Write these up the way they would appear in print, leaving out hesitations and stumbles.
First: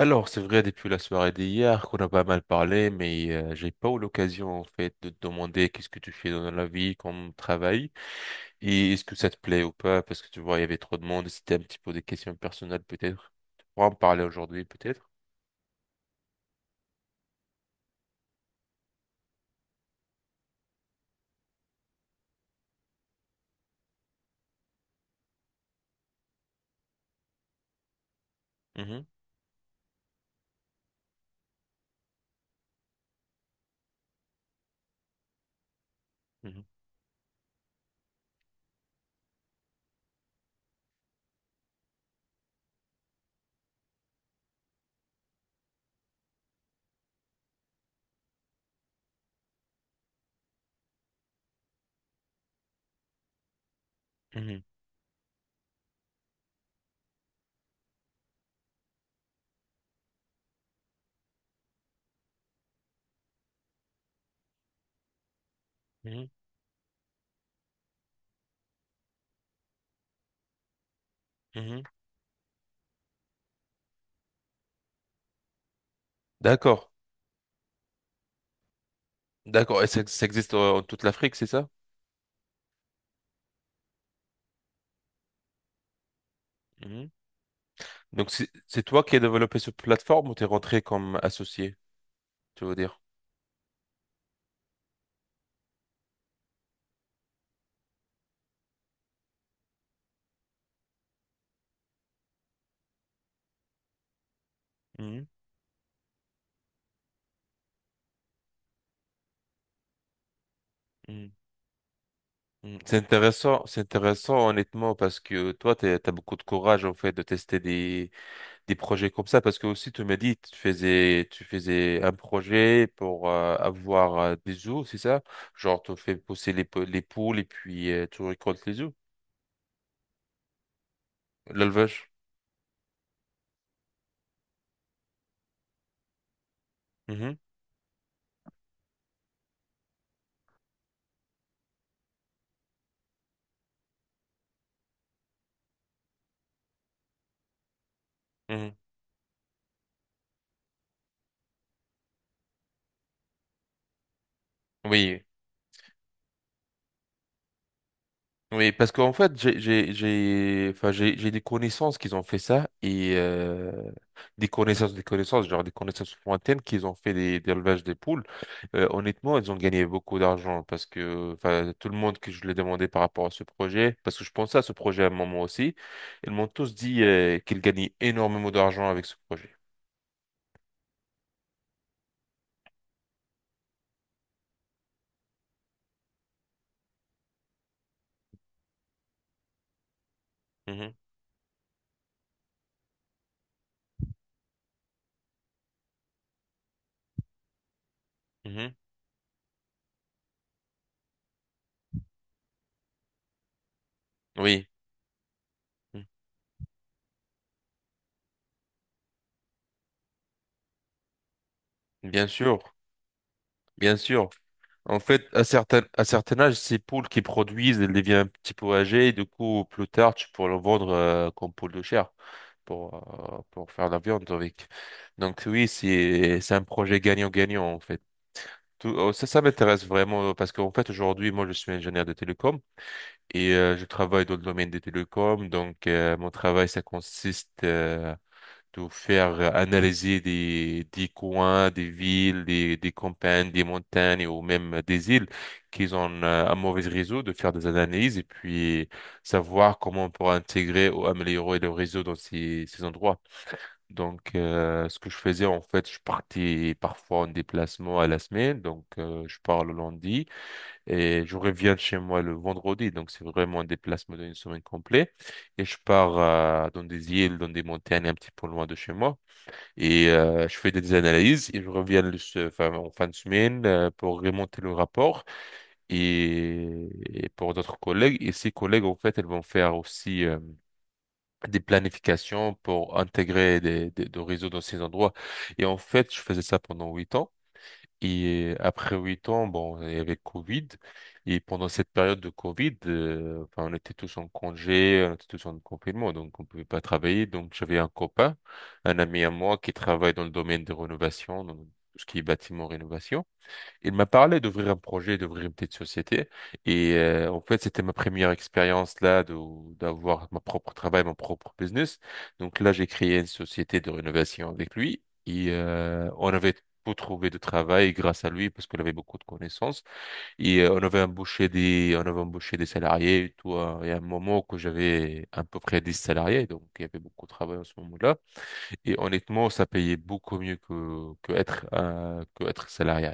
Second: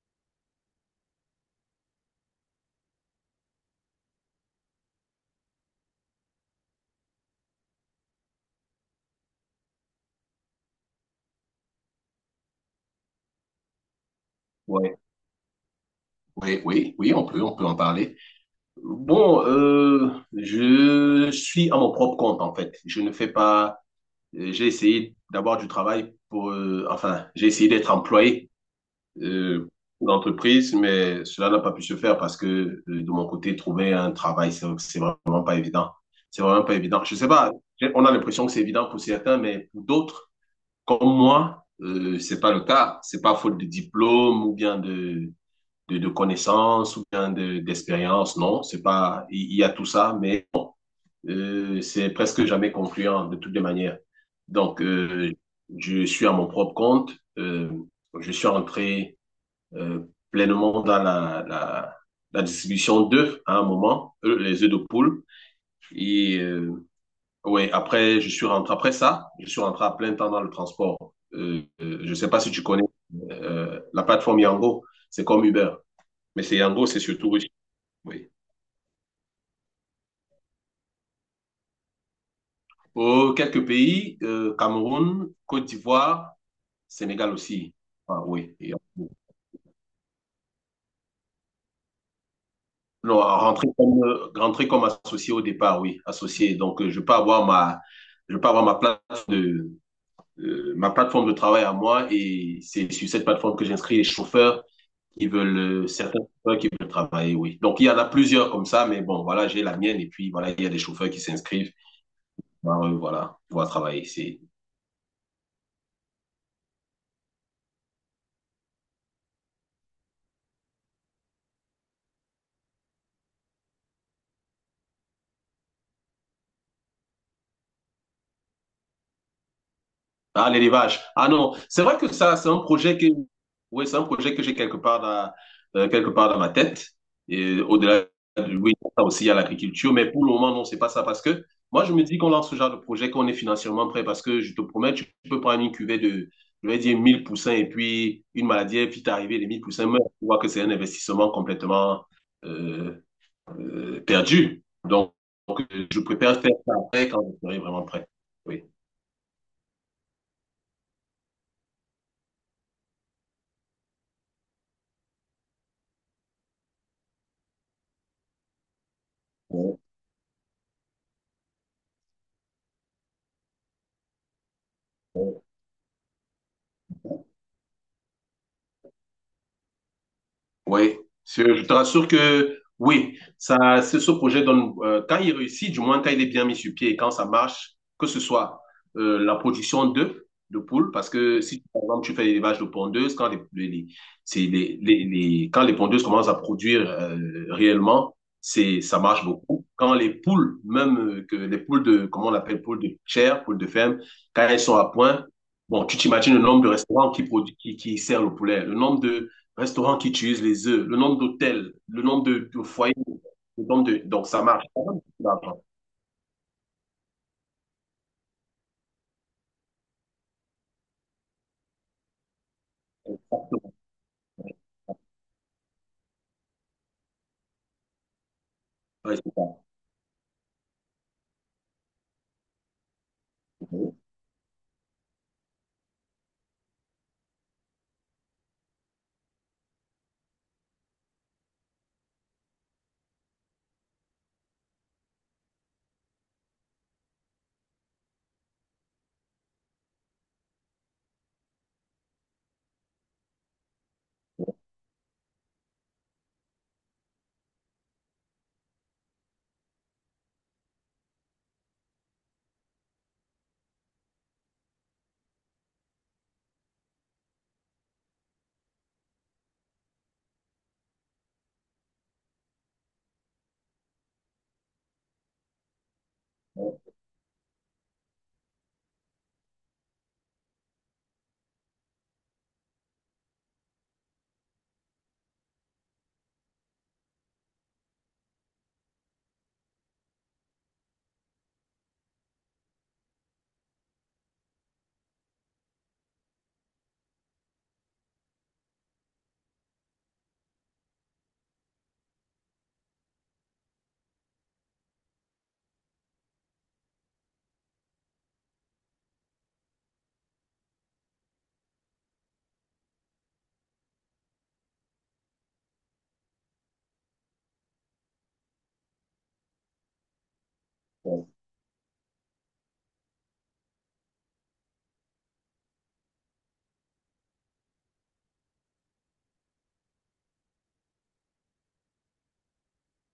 Alors, c'est vrai, depuis la soirée d'hier qu'on a pas mal parlé, mais j'ai pas eu l'occasion en fait de te demander qu'est-ce que tu fais dans la vie, comme travail, et est-ce que ça te plaît ou pas, parce que tu vois, il y avait trop de monde, et c'était un petit peu des questions personnelles peut-être. Tu pourras en parler aujourd'hui Ouais, peut-être. oui, oui, oui, on peut en parler. Bon, je suis à mon propre compte en fait. Je ne fais pas. J'ai essayé d'avoir du travail pour. Enfin, j'ai essayé d'être employé Mhm, euh, pour l'entreprise, mais cela n'a pas pu se faire parce que de mon côté, trouver un travail, c'est vraiment pas évident. C'est mhm, vraiment pas évident. Je sais pas. On a l'impression que c'est évident pour certains, mais pour d'autres, comme moi, c'est pas le cas. C'est pas faute de diplôme ou bien de de connaissances ou bien d'expérience. D'expérience, non, c'est pas, il y a tout ça, mais c'est presque jamais concluant de toutes les manières. mhm, Donc, je suis à mon propre compte. Euh, je suis entré euh, pleinement dans la distribution d'œufs hein, à un moment, les œufs de poule. mhm, Et ouais, après, je suis rentré après ça, je suis rentré à plein temps dans le transport. Mhm. Je sais pas si tu connais la plateforme Yango, c'est comme Uber, mais c'est Yango, D'accord, c'est surtout russe. Oui. d'accord, et ça existe en toute l'Afrique, c'est ça? Pour quelques pays, Cameroun, Côte d'Ivoire, Mhm. Sénégal aussi. Ah Donc c'est oui. C'est toi qui as développé cette plateforme ou t'es rentré comme associé, tu veux dire? Non, rentrer comme associé au départ, oui, associé. Donc, je peux avoir ma, je peux avoir ma de, ma plateforme de travail à moi et c'est sur cette plateforme que j'inscris les chauffeurs Mhm, qui veulent, certains chauffeurs qui veulent travailler, oui. Donc, il y en a plusieurs comme ça, mais bon, voilà, j'ai la mienne et puis voilà, il y a des chauffeurs qui s'inscrivent. Ben, Mm. Voilà, pour pouvoir C'est travailler. C'est. intéressant honnêtement parce que toi, tu as beaucoup de courage en fait de tester des projets comme ça parce que aussi tu m'as dit tu faisais un projet pour avoir des œufs, c'est ça? Genre tu fais pousser les poules et puis tu récoltes les œufs, Ah, l'élevage. Ah non, c'est vrai que l'élevage. ça, c'est un projet que, oui, c'est un projet que j'ai quelque part dans ma tête. Mhm, Et au-delà, oui, ça aussi, il y a l'agriculture. Mais pour le moment, non, c'est pas ça. Parce que moi, je me dis qu'on lance ce genre de projet, qu'on est financièrement prêt. Parce que je te promets, tu peux prendre une cuvée de, je vais dire, 1000 poussins et puis une mhm. maladie, et puis t'arriver, les 1000 poussins meurent. Tu vois que c'est un investissement complètement euh, perdu. Donc, Oui. donc, euh, je préfère faire ça après quand je serai vraiment prêt. Oui. Oui, parce qu'en fait, j'ai des connaissances qu'ils ont fait ça et euh, genre des connaissances lointaines qu'ils ont fait des élevages des poules. Honnêtement, ils ont Ouais, gagné beaucoup d'argent parce que, enfin, tout le monde que je l'ai demandé par rapport à ce projet, parce que je pensais à ce projet à un moment ouais. aussi, ils m'ont tous dit qu'ils gagnaient énormément d'argent avec ce projet. Oui, je te rassure que oui, ça, c'est ce projet donne, quand il réussit, du moins quand il est bien mis sur pied et quand ça marche, que ce soit la production d'œufs, de poules, Mhm, parce que si par exemple tu fais l'élevage de pondeuses, quand c'est quand les pondeuses commencent à produire réellement, mhm. c'est, ça marche beaucoup. Quand les poules, même que les poules de, comment on appelle, poules de chair, poules de ferme, quand elles Oui, sont à point, bon, tu Mhm. t'imagines le nombre de restaurants qui, qui servent le poulet, le nombre de restaurants qui utilisent les œufs, le nombre d'hôtels, le nombre bien sûr, de foyers, le nombre bien de... Donc, sûr. ça marche. En fait, à certain âge, ces poules qui produisent, elles deviennent un petit peu âgées, et du coup, plus tard, tu pourras le vendre comme poule de chair pour, pour faire la viande avec. Donc oui, c'est un projet gagnant-gagnant, en fait. Oh, Ouais, ça, c'est ça ça. m'intéresse vraiment parce qu'en fait, aujourd'hui, moi, je suis ingénieur de télécom et je travaille dans le domaine des télécoms. Donc, mon travail, ça consiste de faire analyser des coins, des villes, des campagnes, des montagnes ou même des îles qui ont un mauvais réseau, de faire des analyses et puis savoir comment on pourra intégrer ou améliorer le réseau dans ces endroits. Donc, ce que je faisais, en fait, je partais parfois en déplacement à la semaine. Donc, je pars le lundi et je reviens de chez moi le vendredi. Donc, c'est vraiment un déplacement d'une semaine complète. Et je pars dans des îles, dans des montagnes un petit peu loin de chez moi. Et je fais des analyses et je reviens en fin de semaine pour remonter le rapport et, et pour d'autres collègues. Et ces collègues, en fait, elles vont faire aussi des planifications pour intégrer des réseaux dans ces endroits. Et en fait, je faisais ça pendant 8 ans. Et après 8 ans, bon, il y avait Covid. Et pendant cette période de Covid, enfin, on était tous en congé, on était tous en confinement, donc on pouvait pas travailler. Donc j'avais un copain, un ami à moi qui travaille dans le domaine de rénovation, donc tout ce qui est bâtiment rénovation. Il m'a parlé d'ouvrir un projet, d'ouvrir une petite société. Et en fait, c'était ma première expérience là de, d'avoir mon propre travail, mon propre business. Donc là, j'ai créé une société de rénovation avec lui. Et on avait tout trouvé de travail grâce à lui parce qu'il avait beaucoup de connaissances. Et on avait embauché des salariés et tout, hein. Et à un moment que j'avais à peu près 10 salariés, donc il y avait beaucoup de travail en ce moment-là. Et honnêtement, ça payait beaucoup mieux que que être salarié.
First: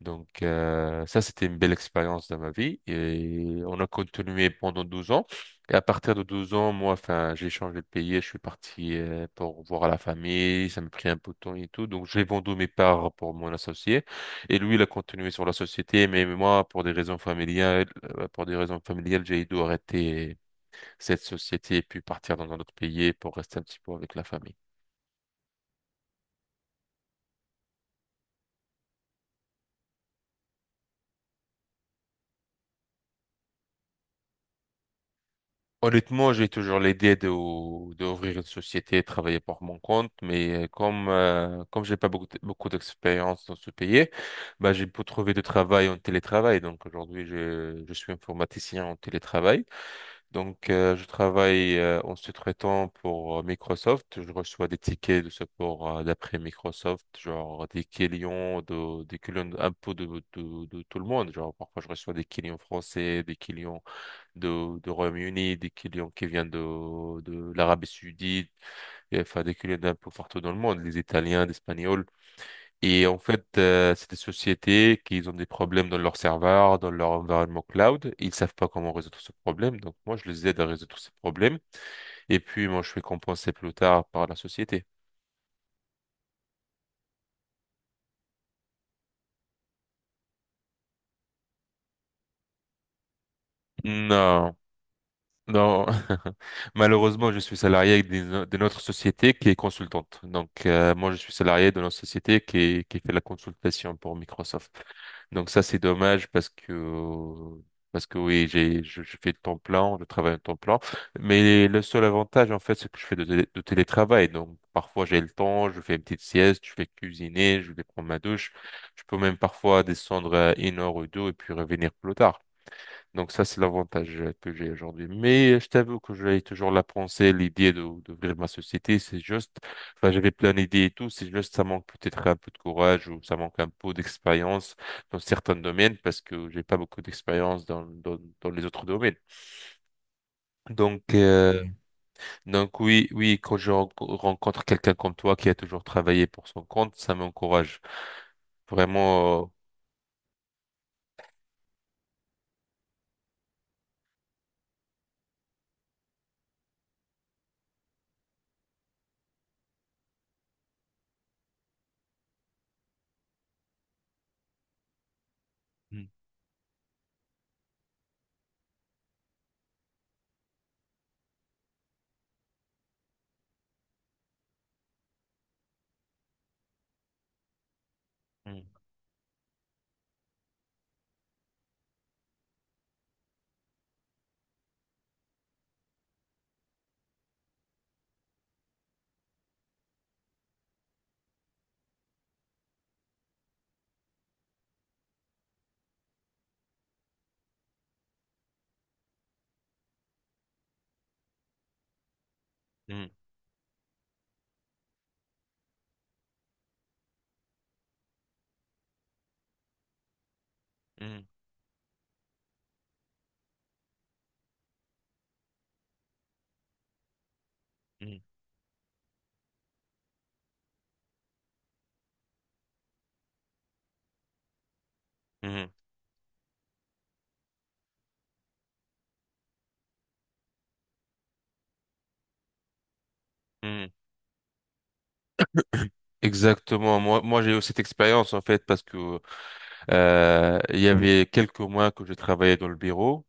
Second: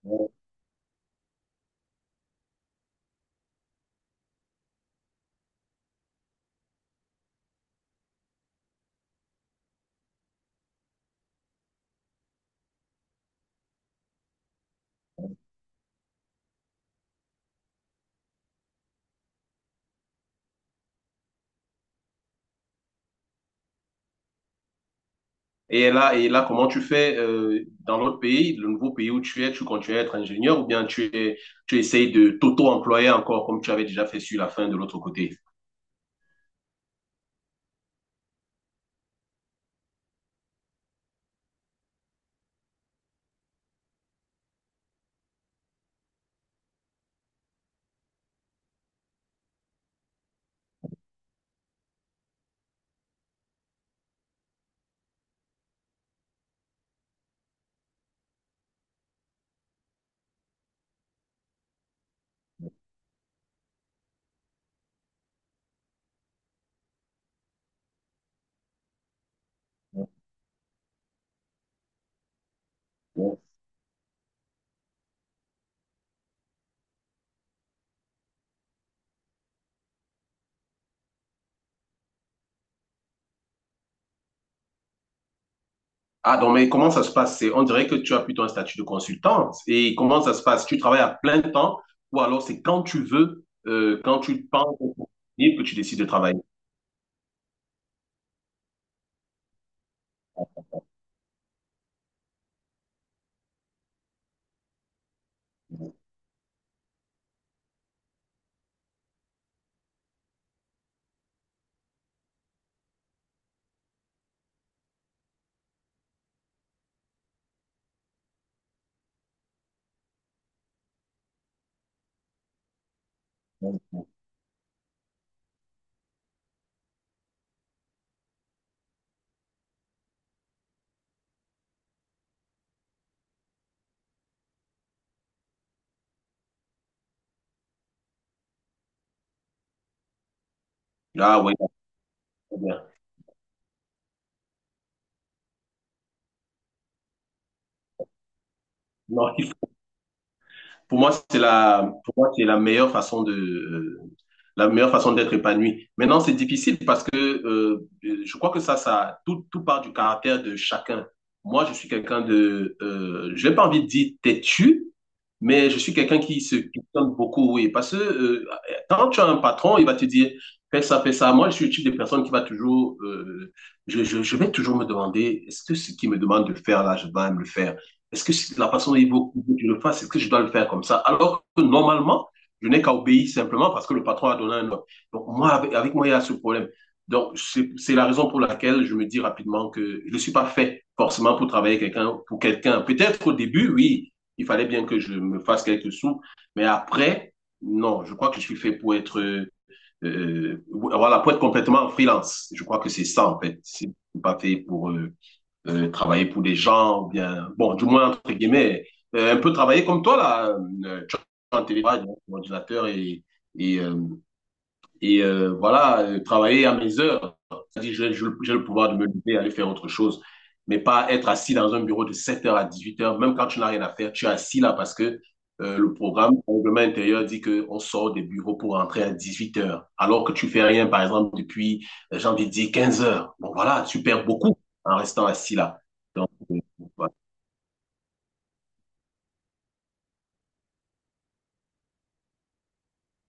Donc ça, c'était une belle expérience dans ma vie et on a continué pendant 12 ans. Et à partir de 12 ans, moi, enfin, j'ai changé de pays, et je suis parti pour voir la famille, ça m'a pris un peu de temps et tout. Donc j'ai vendu mes parts pour mon associé et lui, il a continué sur la société, mais moi, pour des raisons familiales, j'ai dû arrêter cette société et puis partir dans un autre pays pour rester un petit peu avec la famille. Et là, comment tu fais dans l'autre pays, le nouveau pays où tu es, tu continues à être ingénieur ou bien tu essayes de t'auto-employer encore comme tu avais déjà fait sur la fin de l'autre côté? Honnêtement, j'ai toujours l'idée de, d'ouvrir une société, travailler pour mon compte, mais comme j'ai pas beaucoup d'expérience dans ce pays, bah j'ai pu trouver du travail en télétravail. Donc aujourd'hui, je suis informaticien en télétravail. Donc je travaille en sous-traitant pour Microsoft. Je reçois des tickets de support d'après Microsoft, genre des clients un peu de, de tout le monde. Genre parfois je reçois des clients français, des clients de Royaume-Uni, des clients qui viennent de l'Arabie Saoudite, et enfin des clients d'un peu partout dans le monde, les Italiens, les Espagnols. Et en fait, c'est des sociétés qui ont des problèmes dans leur serveur, dans leur environnement cloud. Ils savent pas comment résoudre ce problème. Donc moi, je les aide à résoudre ce problème. Et puis moi, je fais compenser plus tard par la société. Ah non, mais comment ça se passe? On dirait que tu as plutôt un statut de consultante. Et comment ça se passe? Tu travailles à plein temps ou alors c'est quand tu veux, quand tu Non. penses au libre que tu Non, décides de travailler. malheureusement, je suis salarié d'une autre société qui est consultante. Donc, moi, je suis salarié de notre société qui fait la consultation pour Microsoft. Donc, ça, c'est dommage parce que oui, je fais le temps plein, je travaille en temps plein. Mais le seul avantage, en fait, c'est que je fais de, de télétravail. Donc, parfois, j'ai le temps, je fais une petite sieste, je vais cuisiner, je vais prendre ma douche. Je peux même parfois descendre à 1 heure ou 2 et puis revenir plus tard. Donc ça, c'est l'avantage que j'ai aujourd'hui. Mais je t'avoue que j'avais toujours la pensée, l'idée de d'ouvrir ma société. C'est juste, enfin, j'avais plein d'idées et tout. C'est juste, ça manque peut-être un peu de courage ou ça manque un peu d'expérience dans certains domaines parce que j'ai pas beaucoup d'expérience dans, dans les autres domaines. Donc, Ah oui, euh, très donc bien. oui, oui, quand je rencontre quelqu'un comme toi qui a toujours travaillé pour son compte, ça m'encourage Non, vraiment. Pour moi, c'est la, pour moi, c'est la meilleure façon de, la meilleure façon d'être épanoui. Maintenant, c'est difficile parce que je crois que ça, tout, tout part du caractère de chacun. Moi, je suis quelqu'un de, je n'ai pas envie de dire têtu, mais je suis Mm, quelqu'un qui se questionne beaucoup, oui. Parce que quand tu as un patron, il va te dire, fais ça, fais ça. Moi, je suis le type de personne qui va toujours, je vais toujours me demander, est-ce que ce qu'il me demande de faire là, je vais me le faire? Est-ce que la façon dont il veut que tu le fasses, est-ce que je dois le faire comme ça? Alors que normalement, je n'ai qu'à obéir simplement parce que le patron a donné un ordre. Donc, moi, avec moi, il y a ce problème. Donc, c'est la raison pour laquelle je me dis rapidement que je ne suis pas fait forcément pour travailler quelqu'un, pour quelqu'un. Peut-être au début, oui, il fallait bien que je me fasse quelques sous, mais après, non, je crois que je suis fait pour être, voilà, pour être complètement en freelance. Je crois que c'est mm, ça, en fait. C'est pas fait pour, travailler pour des gens, ou bien, bon, du moins, entre guillemets, un peu travailler comme toi, là, tu mm, es en télétravail, donc, sur et, et euh, voilà, travailler à mes heures. C'est-à-dire, j'ai mm, j'ai le pouvoir de me lever, aller faire autre chose, mais pas être assis dans un bureau de 7 h à 18 h, même quand tu n'as rien à faire, tu es assis là parce que mm, mm, le programme, le règlement intérieur dit qu'on sort des bureaux pour rentrer à 18 h, alors que tu fais rien, par exemple, depuis, j'ai envie de dire, 15 h. Bon, voilà, mm. tu perds beaucoup en restant assis là. Donc, Exactement. voilà. Moi, j'ai eu cette expérience en fait parce que il y avait quelques mois que je travaillais dans le bureau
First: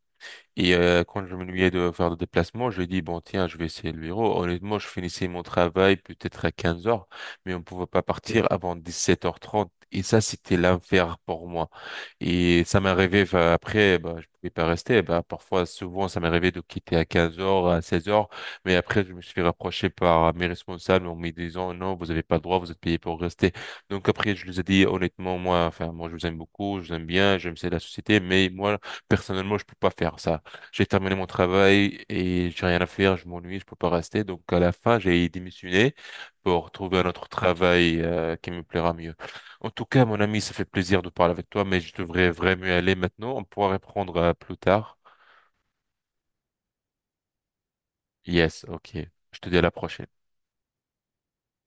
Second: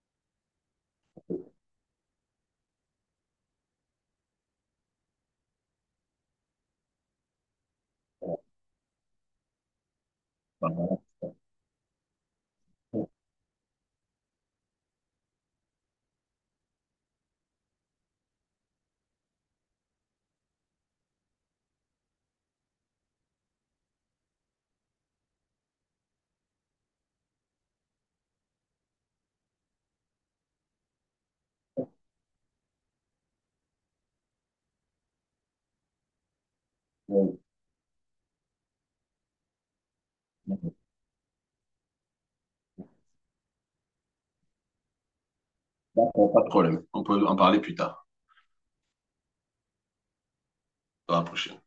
et quand je m'ennuyais de faire des déplacements, je dis, bon, tiens, je vais essayer le bureau. Honnêtement, je finissais mon travail peut-être à 15 h, mais on ne pouvait pas partir avant 17 h 30. Et ça, c'était l'enfer pour moi. Et ça m'est arrivé, enfin, après, bah, je pouvais pas rester. Bah, parfois, souvent, ça m'est arrivé de quitter à 15 h à 16 h. Mais après, je me suis fait rapprocher par mes responsables en me disant, non, vous n'avez pas le droit, vous êtes payé pour rester. Donc après, je les ai dit, honnêtement, moi, je vous aime beaucoup, je vous aime bien, j'aime c'est la société, mais moi, personnellement, je peux pas faire ça. J'ai terminé mon travail et j'ai rien à faire, je m'ennuie, je peux pas rester. Donc à la fin, j'ai démissionné pour trouver un autre Voilà. travail qui me plaira mieux. En tout cas, mon ami, ça fait plaisir de parler avec toi, mais je devrais vraiment y aller maintenant. On pourra reprendre plus tard. D'accord, pas de problème. On peut en parler plus tard, Yes, ok. Je te dis à la prochaine. dans la prochaine.